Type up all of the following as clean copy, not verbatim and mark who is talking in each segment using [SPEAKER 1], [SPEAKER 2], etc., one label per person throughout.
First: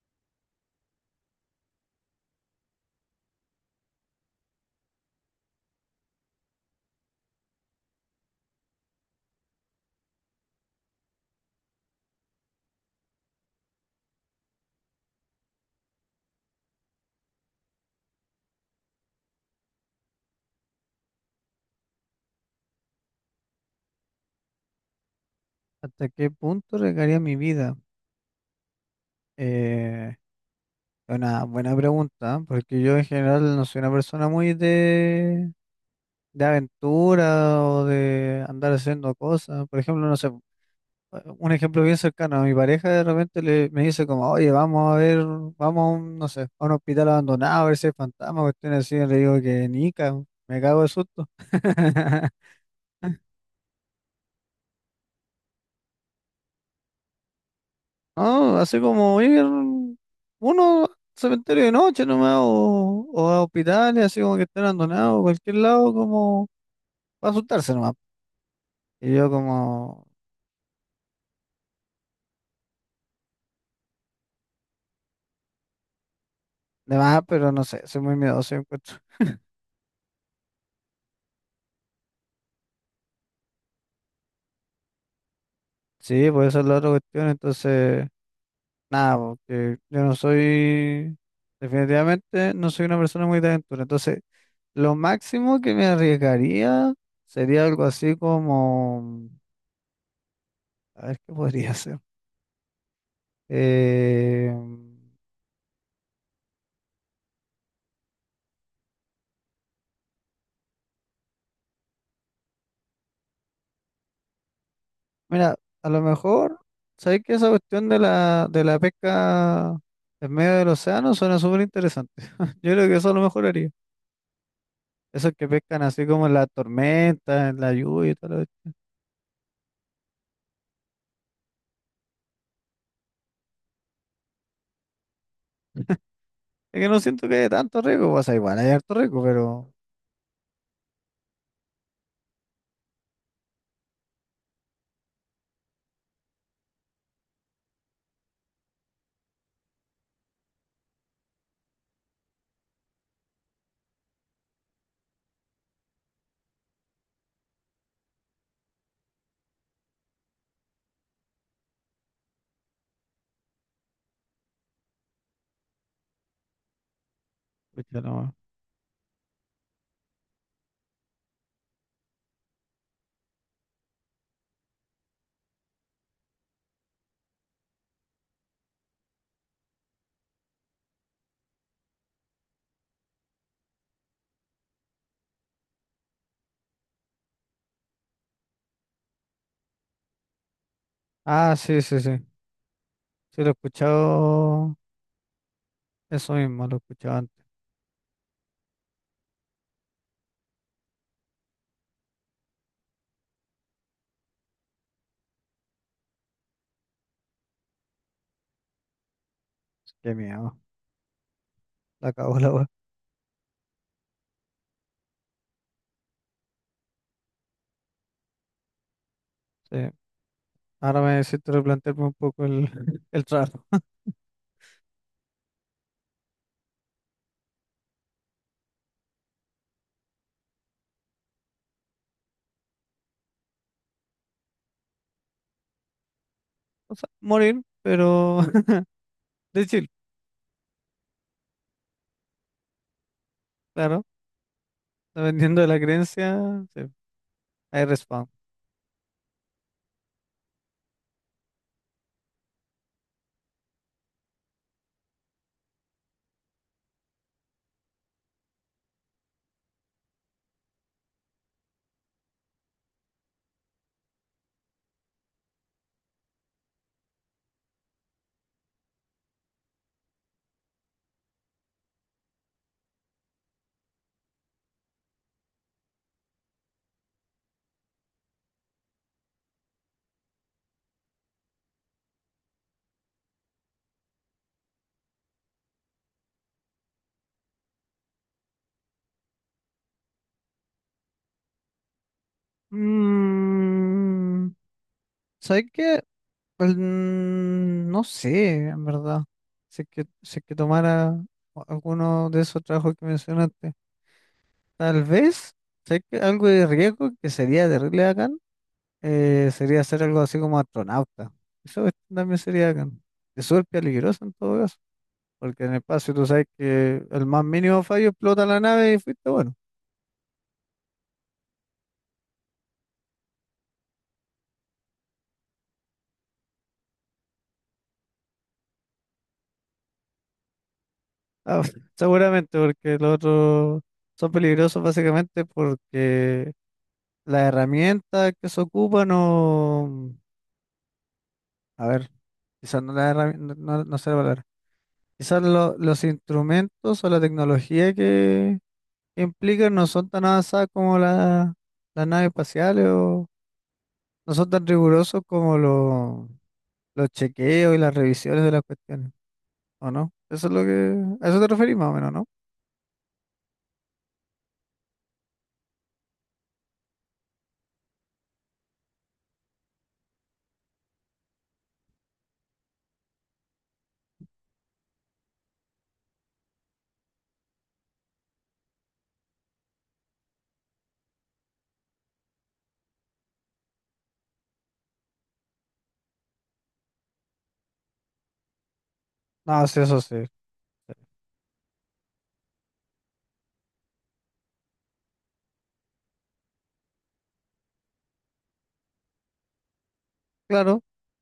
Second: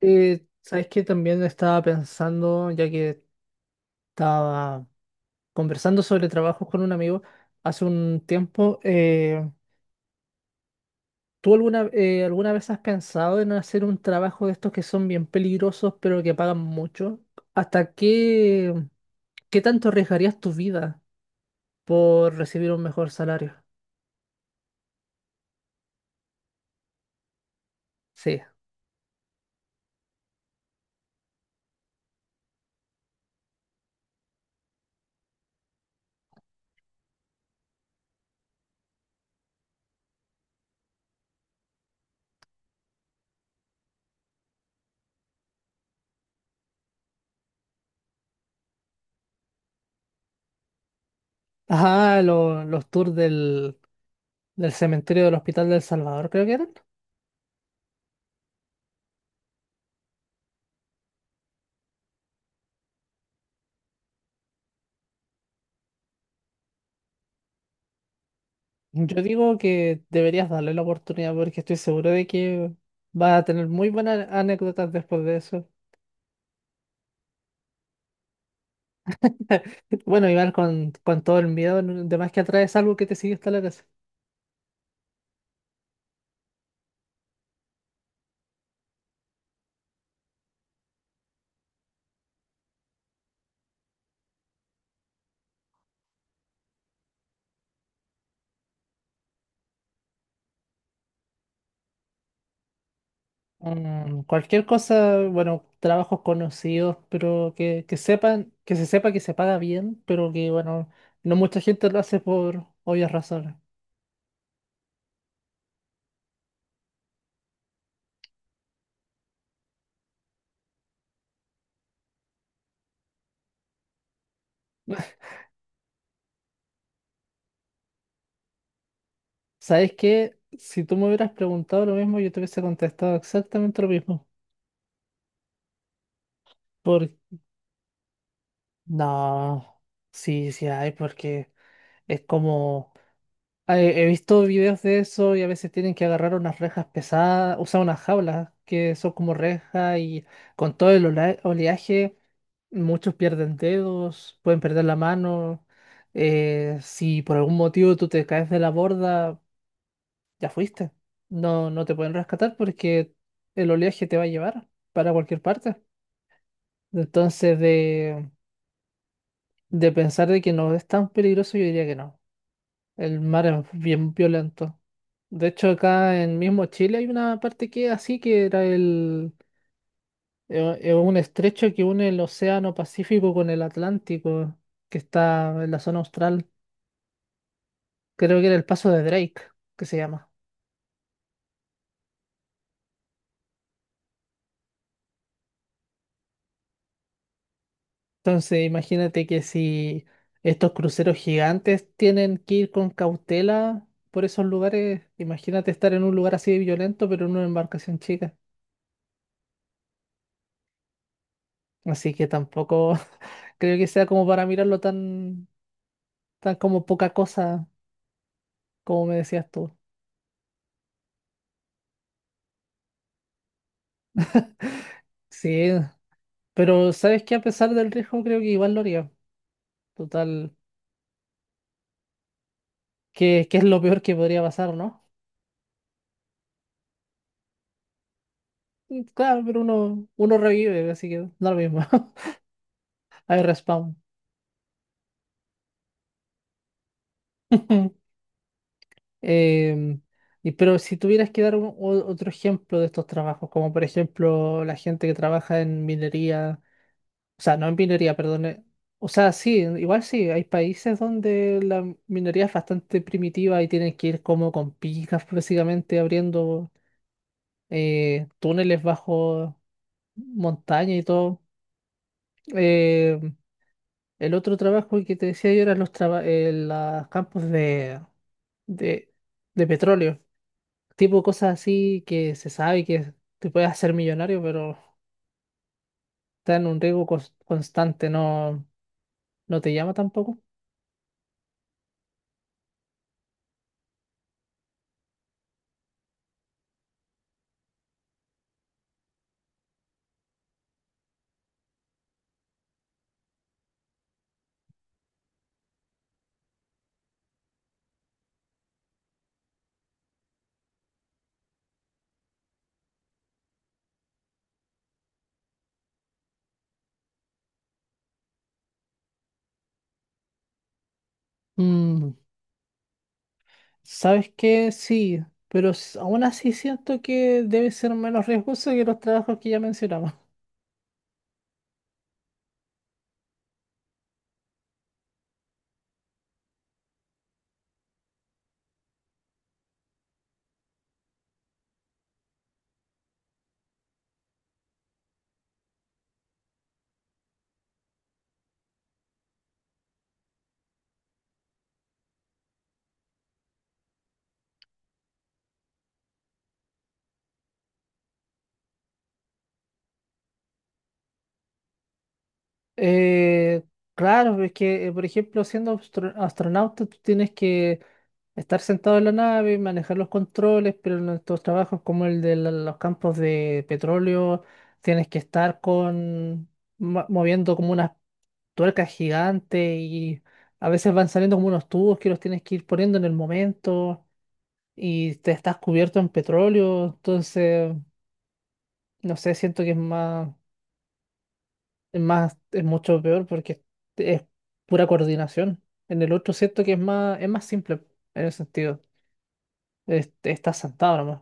[SPEAKER 1] ¿Sabes qué? También estaba pensando, ya que estaba conversando sobre trabajos con un amigo hace un tiempo. ¿Tú alguna vez has pensado en hacer un trabajo de estos que son bien peligrosos pero que pagan mucho? ¿Hasta qué, ¿Qué tanto arriesgarías tu vida por recibir un mejor salario?
[SPEAKER 2] ¿Hasta qué punto regaría mi vida?
[SPEAKER 1] Sí.
[SPEAKER 2] Eh, es una buena pregunta, ¿eh? Porque yo en general no soy una persona muy de aventura o de andar haciendo cosas. Por ejemplo, no sé, un ejemplo bien cercano, a mi pareja de repente me dice como, oye, vamos a ver, vamos a no sé, a un hospital abandonado a ver si hay fantasma, cuestiones así, y le digo que nica, me cago de susto.
[SPEAKER 1] Ajá, los tours del cementerio del Hospital del Salvador, creo que eran.
[SPEAKER 2] No, así como ir uno al cementerio de noche nomás o a hospitales, así como que estén abandonados, cualquier lado como para asustarse nomás. Y
[SPEAKER 1] Yo
[SPEAKER 2] yo
[SPEAKER 1] digo que
[SPEAKER 2] como
[SPEAKER 1] deberías darle la oportunidad porque estoy seguro de que va a tener muy buenas anécdotas después de eso.
[SPEAKER 2] de más, pero no sé, soy muy miedoso yo encuentro.
[SPEAKER 1] Bueno, Iván, con todo el miedo, de más que atraes algo que te sigue hasta la casa.
[SPEAKER 2] Sí, pues esa es la otra cuestión, entonces nada, porque yo no soy, definitivamente no soy una persona muy de aventura, entonces lo máximo que me arriesgaría sería algo así como, a ver qué podría ser.
[SPEAKER 1] Mm,
[SPEAKER 2] Eh,
[SPEAKER 1] cualquier cosa, bueno, trabajos conocidos, pero que sepan, que se sepa que se paga bien, pero que, bueno, no mucha gente lo hace por obvias razones.
[SPEAKER 2] Mira, a lo mejor, ¿sabéis que esa cuestión de de la pesca en medio del océano suena súper interesante? Yo creo que eso a lo mejor haría. Esos que pescan así como en la tormenta, en la lluvia y todo lo... Es
[SPEAKER 1] ¿Sabes qué? Si tú me hubieras preguntado lo mismo, yo te hubiese contestado exactamente lo mismo.
[SPEAKER 2] que no siento que haya tanto riesgo, o sea, igual hay harto riesgo, pero...
[SPEAKER 1] No, sí, sí hay, porque es como... He visto videos de eso y a veces tienen que agarrar unas rejas pesadas, usar unas jaulas que son como rejas y con todo el oleaje muchos pierden dedos, pueden perder la mano. Si por algún motivo tú te caes de la borda, ya fuiste. No, no te pueden rescatar porque el oleaje te va a llevar para cualquier parte. Entonces,
[SPEAKER 2] pucha,
[SPEAKER 1] de,
[SPEAKER 2] no.
[SPEAKER 1] de pensar de que no es tan peligroso, yo diría que no. El mar es bien violento. De hecho, acá en mismo Chile hay una parte que es así, que era un estrecho que une el Océano Pacífico con el Atlántico, que está en la zona austral. Creo que era el Paso de Drake, que se llama.
[SPEAKER 2] Ah, sí, sí, sí. Sí, lo he escuchado, eso mismo, lo he escuchado antes.
[SPEAKER 1] Entonces, imagínate que si estos cruceros gigantes tienen que ir con cautela por esos lugares, imagínate estar en un lugar así de violento, pero en una embarcación chica.
[SPEAKER 2] Qué miedo, la
[SPEAKER 1] Así que
[SPEAKER 2] cago la wea.
[SPEAKER 1] tampoco creo que sea como para mirarlo tan. Está como poca cosa, como me decías tú.
[SPEAKER 2] Sí, ahora me necesito replantearme un poco el, el trato.
[SPEAKER 1] Sí, pero sabes que a pesar del riesgo creo que igual lo haría. Total, que es lo peor que podría pasar, ¿no?
[SPEAKER 2] O sea, morir, pero
[SPEAKER 1] Mm, claro, pero
[SPEAKER 2] de chill,
[SPEAKER 1] uno revive, así que da lo mismo. Hay respawn.
[SPEAKER 2] claro. Dependiendo de la creencia, sí, hay respawn.
[SPEAKER 1] Em, y, pero si tuvieras que dar otro ejemplo de estos trabajos, como por ejemplo la gente que trabaja en minería. O sea, no en minoría, perdón. O sea, sí, igual sí, hay países donde la minoría es bastante primitiva y tienen que ir como con picas, básicamente abriendo túneles bajo montaña y todo. Eh, el otro trabajo que te decía yo eran los, los campos de, de petróleo, tipo cosas así que se sabe que te puedes hacer millonario, pero está en un riesgo constante. No, no te llama tampoco.
[SPEAKER 2] Mm, ¿sabes qué? Pues, no sé, en verdad. Si es que tomara alguno de esos trabajos que mencionaste. Tal vez, ¿sabes qué? Algo de riesgo que sería terrible bacán, sería hacer algo así como astronauta. También sería bacán. Es súper peligroso en todo caso. Porque en el espacio tú sabes que el más mínimo fallo explota la nave y fuiste bueno.
[SPEAKER 1] Mm. ¿Sabes qué? Sí, pero aún así siento que debe ser menos riesgoso que los trabajos que ya mencionamos.
[SPEAKER 2] Ah, seguramente, porque los otros son peligrosos básicamente porque la herramienta que se ocupa no... A ver, quizás no no sé la palabra. Quizás los instrumentos o la tecnología que implican no son tan avanzadas como las naves espaciales o no son tan rigurosos como los chequeos y las revisiones de las cuestiones, ¿o no? Eso es lo que... A eso te referís más o menos, ¿no?
[SPEAKER 1] Eh, claro, es que, por ejemplo, siendo astronauta, tú tienes que estar sentado en la nave, manejar los controles, pero en estos trabajos como el de los campos de petróleo, tienes que estar con moviendo como unas tuercas gigantes y a veces van saliendo como unos tubos que los tienes que ir poniendo en el momento, y te estás cubierto en petróleo. Entonces, no sé, siento
[SPEAKER 2] No,
[SPEAKER 1] que
[SPEAKER 2] sí, eso sí.
[SPEAKER 1] es más, es mucho peor porque es pura coordinación. En el otro siento que es más simple en ese sentido. Estás
[SPEAKER 2] Claro,
[SPEAKER 1] sentado nomás.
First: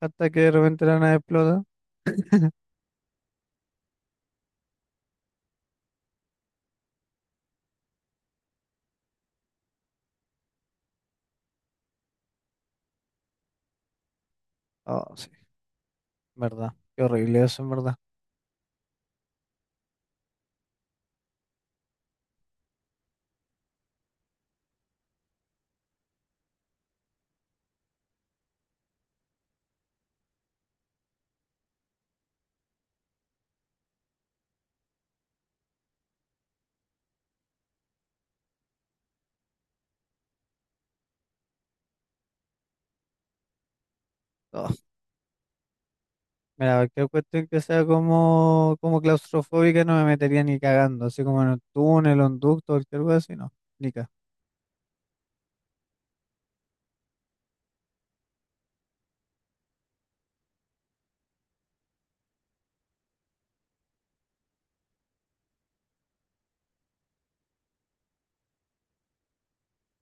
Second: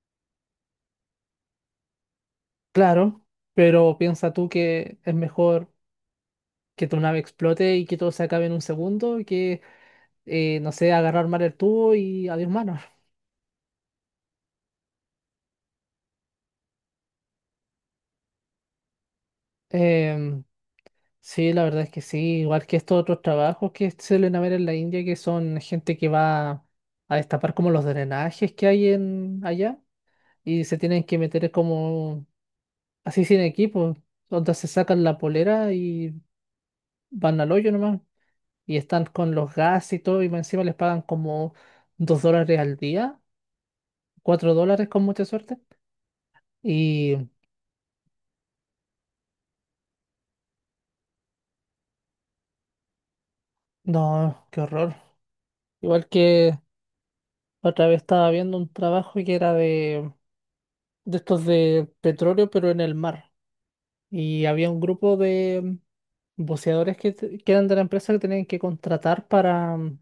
[SPEAKER 2] hasta que de repente la nave explota.
[SPEAKER 1] Claro, pero piensa tú que es mejor que tu nave explote y que todo se acabe en un segundo que, no sé, agarrar mal el tubo y adiós manos.
[SPEAKER 2] Oh, sí, verdad. Qué horrible eso, en verdad.
[SPEAKER 1] Sí, la verdad es que sí, igual que estos otros trabajos que suelen haber en la India, que son gente que va a destapar como los drenajes que hay en allá y se tienen que meter como así sin equipo, donde se sacan la polera y van al hoyo nomás y están con los gas y todo y más encima les pagan como $2 al día, cuatro
[SPEAKER 2] Oh,
[SPEAKER 1] dólares con mucha suerte.
[SPEAKER 2] mira, cualquier
[SPEAKER 1] Y
[SPEAKER 2] cuestión que sea como claustrofóbica no me metería ni cagando, así como en un túnel, un ducto, cualquier cosa así, no. Ni ca-...
[SPEAKER 1] no, qué horror. Igual que otra vez estaba viendo un trabajo que era de estos de petróleo, pero en el mar. Y había un grupo de buceadores que, que eran de la empresa que tenían que contratar para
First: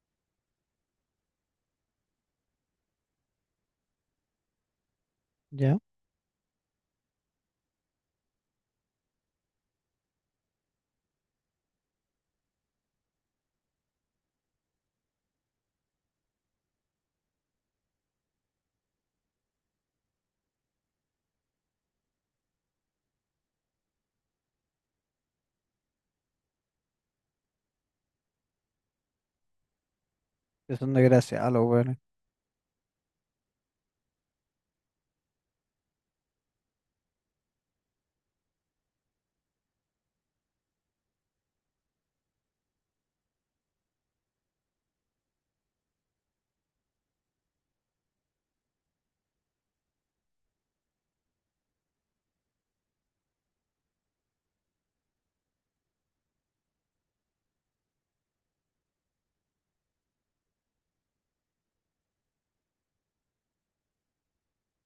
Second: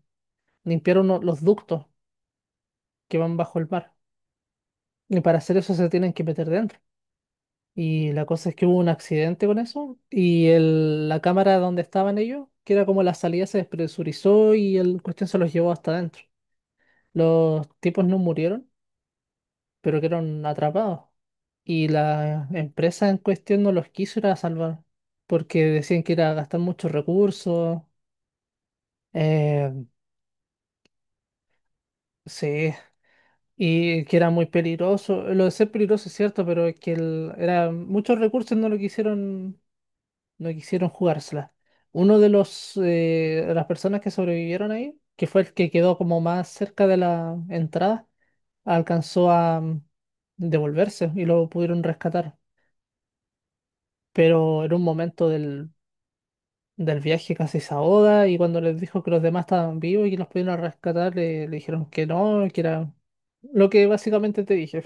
[SPEAKER 1] limpiar los ductos que van bajo el mar. Y para hacer eso
[SPEAKER 2] ¿Ya?
[SPEAKER 1] se tienen que meter dentro. Y la cosa es que hubo un accidente con eso y la cámara donde estaban ellos, que era como la salida, se despresurizó y el cuestión se los llevó hasta adentro. Los tipos no murieron pero quedaron atrapados. Y la empresa en cuestión no los quiso ir a salvar, porque decían que era gastar muchos recursos. eh,
[SPEAKER 2] Que son desgraciados los weones.
[SPEAKER 1] sí, y que era muy peligroso. Lo de ser peligroso es cierto, pero es que era muchos recursos. No lo quisieron, no quisieron jugársela. Uno de los de las personas que sobrevivieron ahí, que fue el que quedó como más cerca de la entrada, alcanzó a devolverse y lo pudieron rescatar. Pero era un momento del viaje casi se ahoga, y cuando les dijo que los demás estaban vivos y que los pudieron rescatar, le dijeron que no, que era lo que básicamente te dije.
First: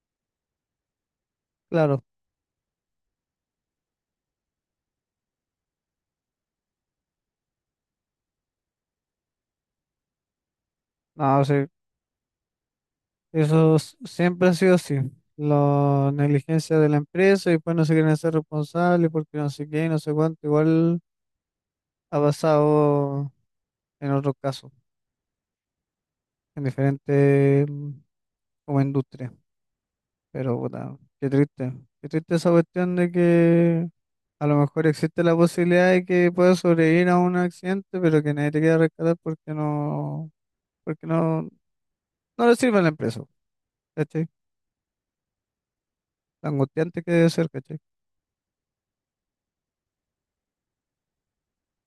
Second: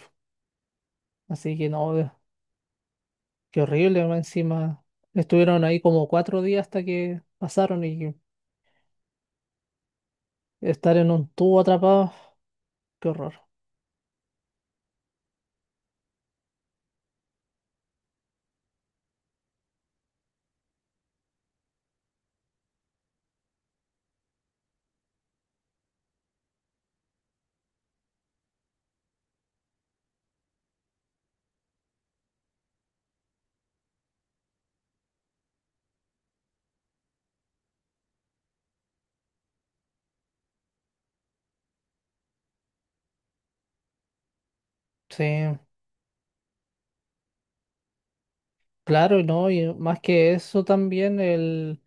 [SPEAKER 1] Así que
[SPEAKER 2] Claro,
[SPEAKER 1] no, qué horrible. Más encima estuvieron ahí como 4 días hasta que pasaron, y estar en un
[SPEAKER 2] no,
[SPEAKER 1] tubo
[SPEAKER 2] sí.
[SPEAKER 1] atrapado, qué horror.
[SPEAKER 2] Siempre ha sido así. La negligencia de la empresa y después no se quieren hacer responsables porque no sé qué, no sé cuánto. Igual ha pasado en otros casos, en diferentes como industrias. Pero puta, qué triste. Qué triste esa cuestión de que a lo mejor existe la posibilidad de que puedas sobrevivir a un accidente, pero que nadie te quiera rescatar porque no, no le sirve a la empresa. ¿Cachai?
[SPEAKER 1] Sí,
[SPEAKER 2] Lo angustiante que debe ser, ¿cachai?
[SPEAKER 1] claro, y no, y más que eso también el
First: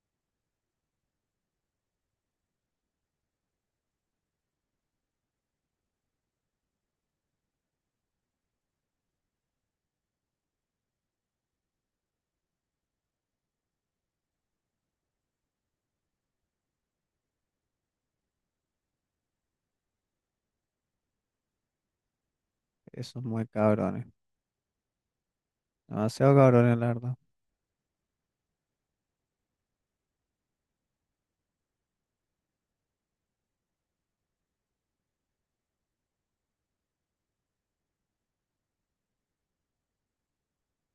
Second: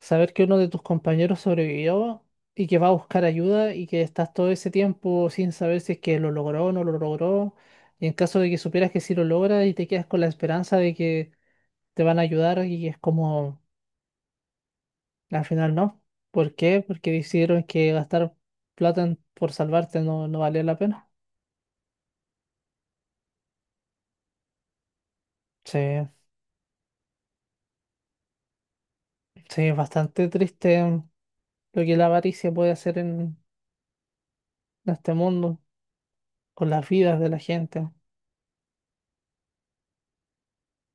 [SPEAKER 1] saber que uno de tus compañeros sobrevivió y que va a buscar ayuda y que estás todo ese tiempo sin saber si es que lo logró o no lo logró. Y en caso de que supieras que sí lo logra y te quedas con la esperanza de que te van a ayudar y es como, al final no. ¿Por qué? Porque decidieron que gastar plata por salvarte no, no valía la pena.
[SPEAKER 2] Esos muy cabrones.
[SPEAKER 1] Sí,
[SPEAKER 2] Demasiado cabrones, la verdad.
[SPEAKER 1] sí, es bastante triste lo que la avaricia puede hacer en este mundo, por las vidas de la gente.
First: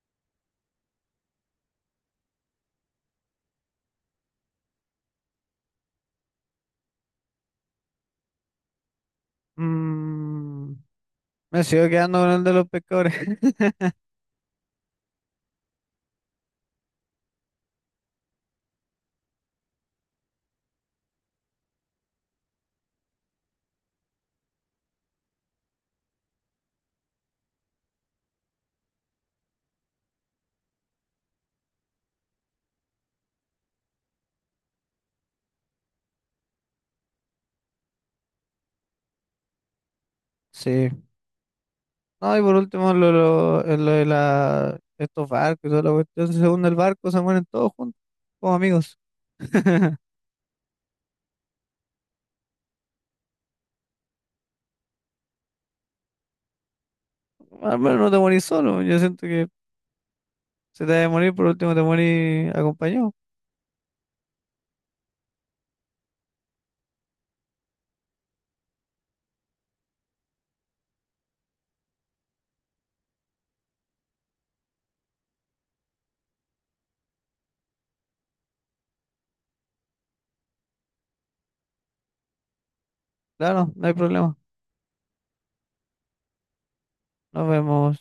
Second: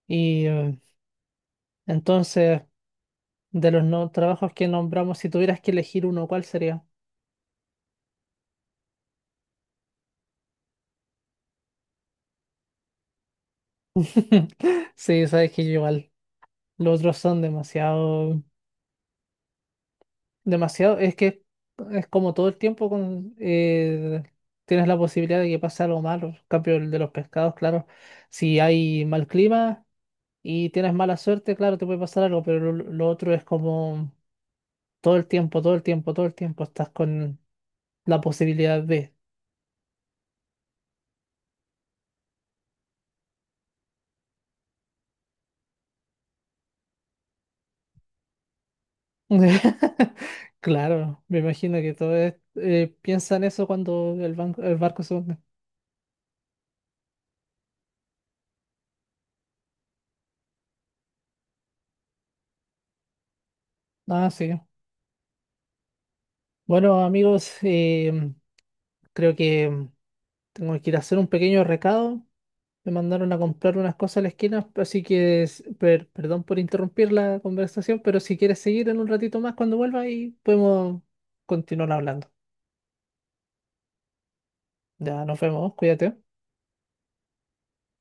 [SPEAKER 1] Y entonces, de los no trabajos que nombramos, si tuvieras que elegir uno, ¿cuál sería?
[SPEAKER 2] Mm, me sigo quedando con el de los pescadores.
[SPEAKER 1] Sí, sabes que yo igual. Los otros son demasiado, demasiado, es que es como todo el tiempo con, tienes la posibilidad de que pase algo malo. En cambio, el de los pescados, claro, si hay mal clima y tienes mala suerte, claro, te puede pasar algo, pero lo otro es como todo el tiempo, todo el tiempo, todo el tiempo estás con la posibilidad de.
[SPEAKER 2] Sí. No, y por último, lo de la, estos barcos y toda la cuestión. Según el barco, se mueren todos juntos, como amigos.
[SPEAKER 1] Claro, me imagino que todos piensan eso cuando el banco, el barco se hunde.
[SPEAKER 2] Al menos no te morís solo. Yo siento que si te vas a morir, por último te morís acompañado.
[SPEAKER 1] Ah, sí. Bueno, amigos, creo que tengo que ir a hacer un pequeño recado. Me mandaron a comprar unas cosas a la esquina, así que perdón por interrumpir la conversación, pero si quieres seguir en un ratito más cuando vuelva y podemos continuar hablando.
[SPEAKER 2] Claro, no hay problema.
[SPEAKER 1] Ya nos vemos, cuídate.
[SPEAKER 2] Nos vemos.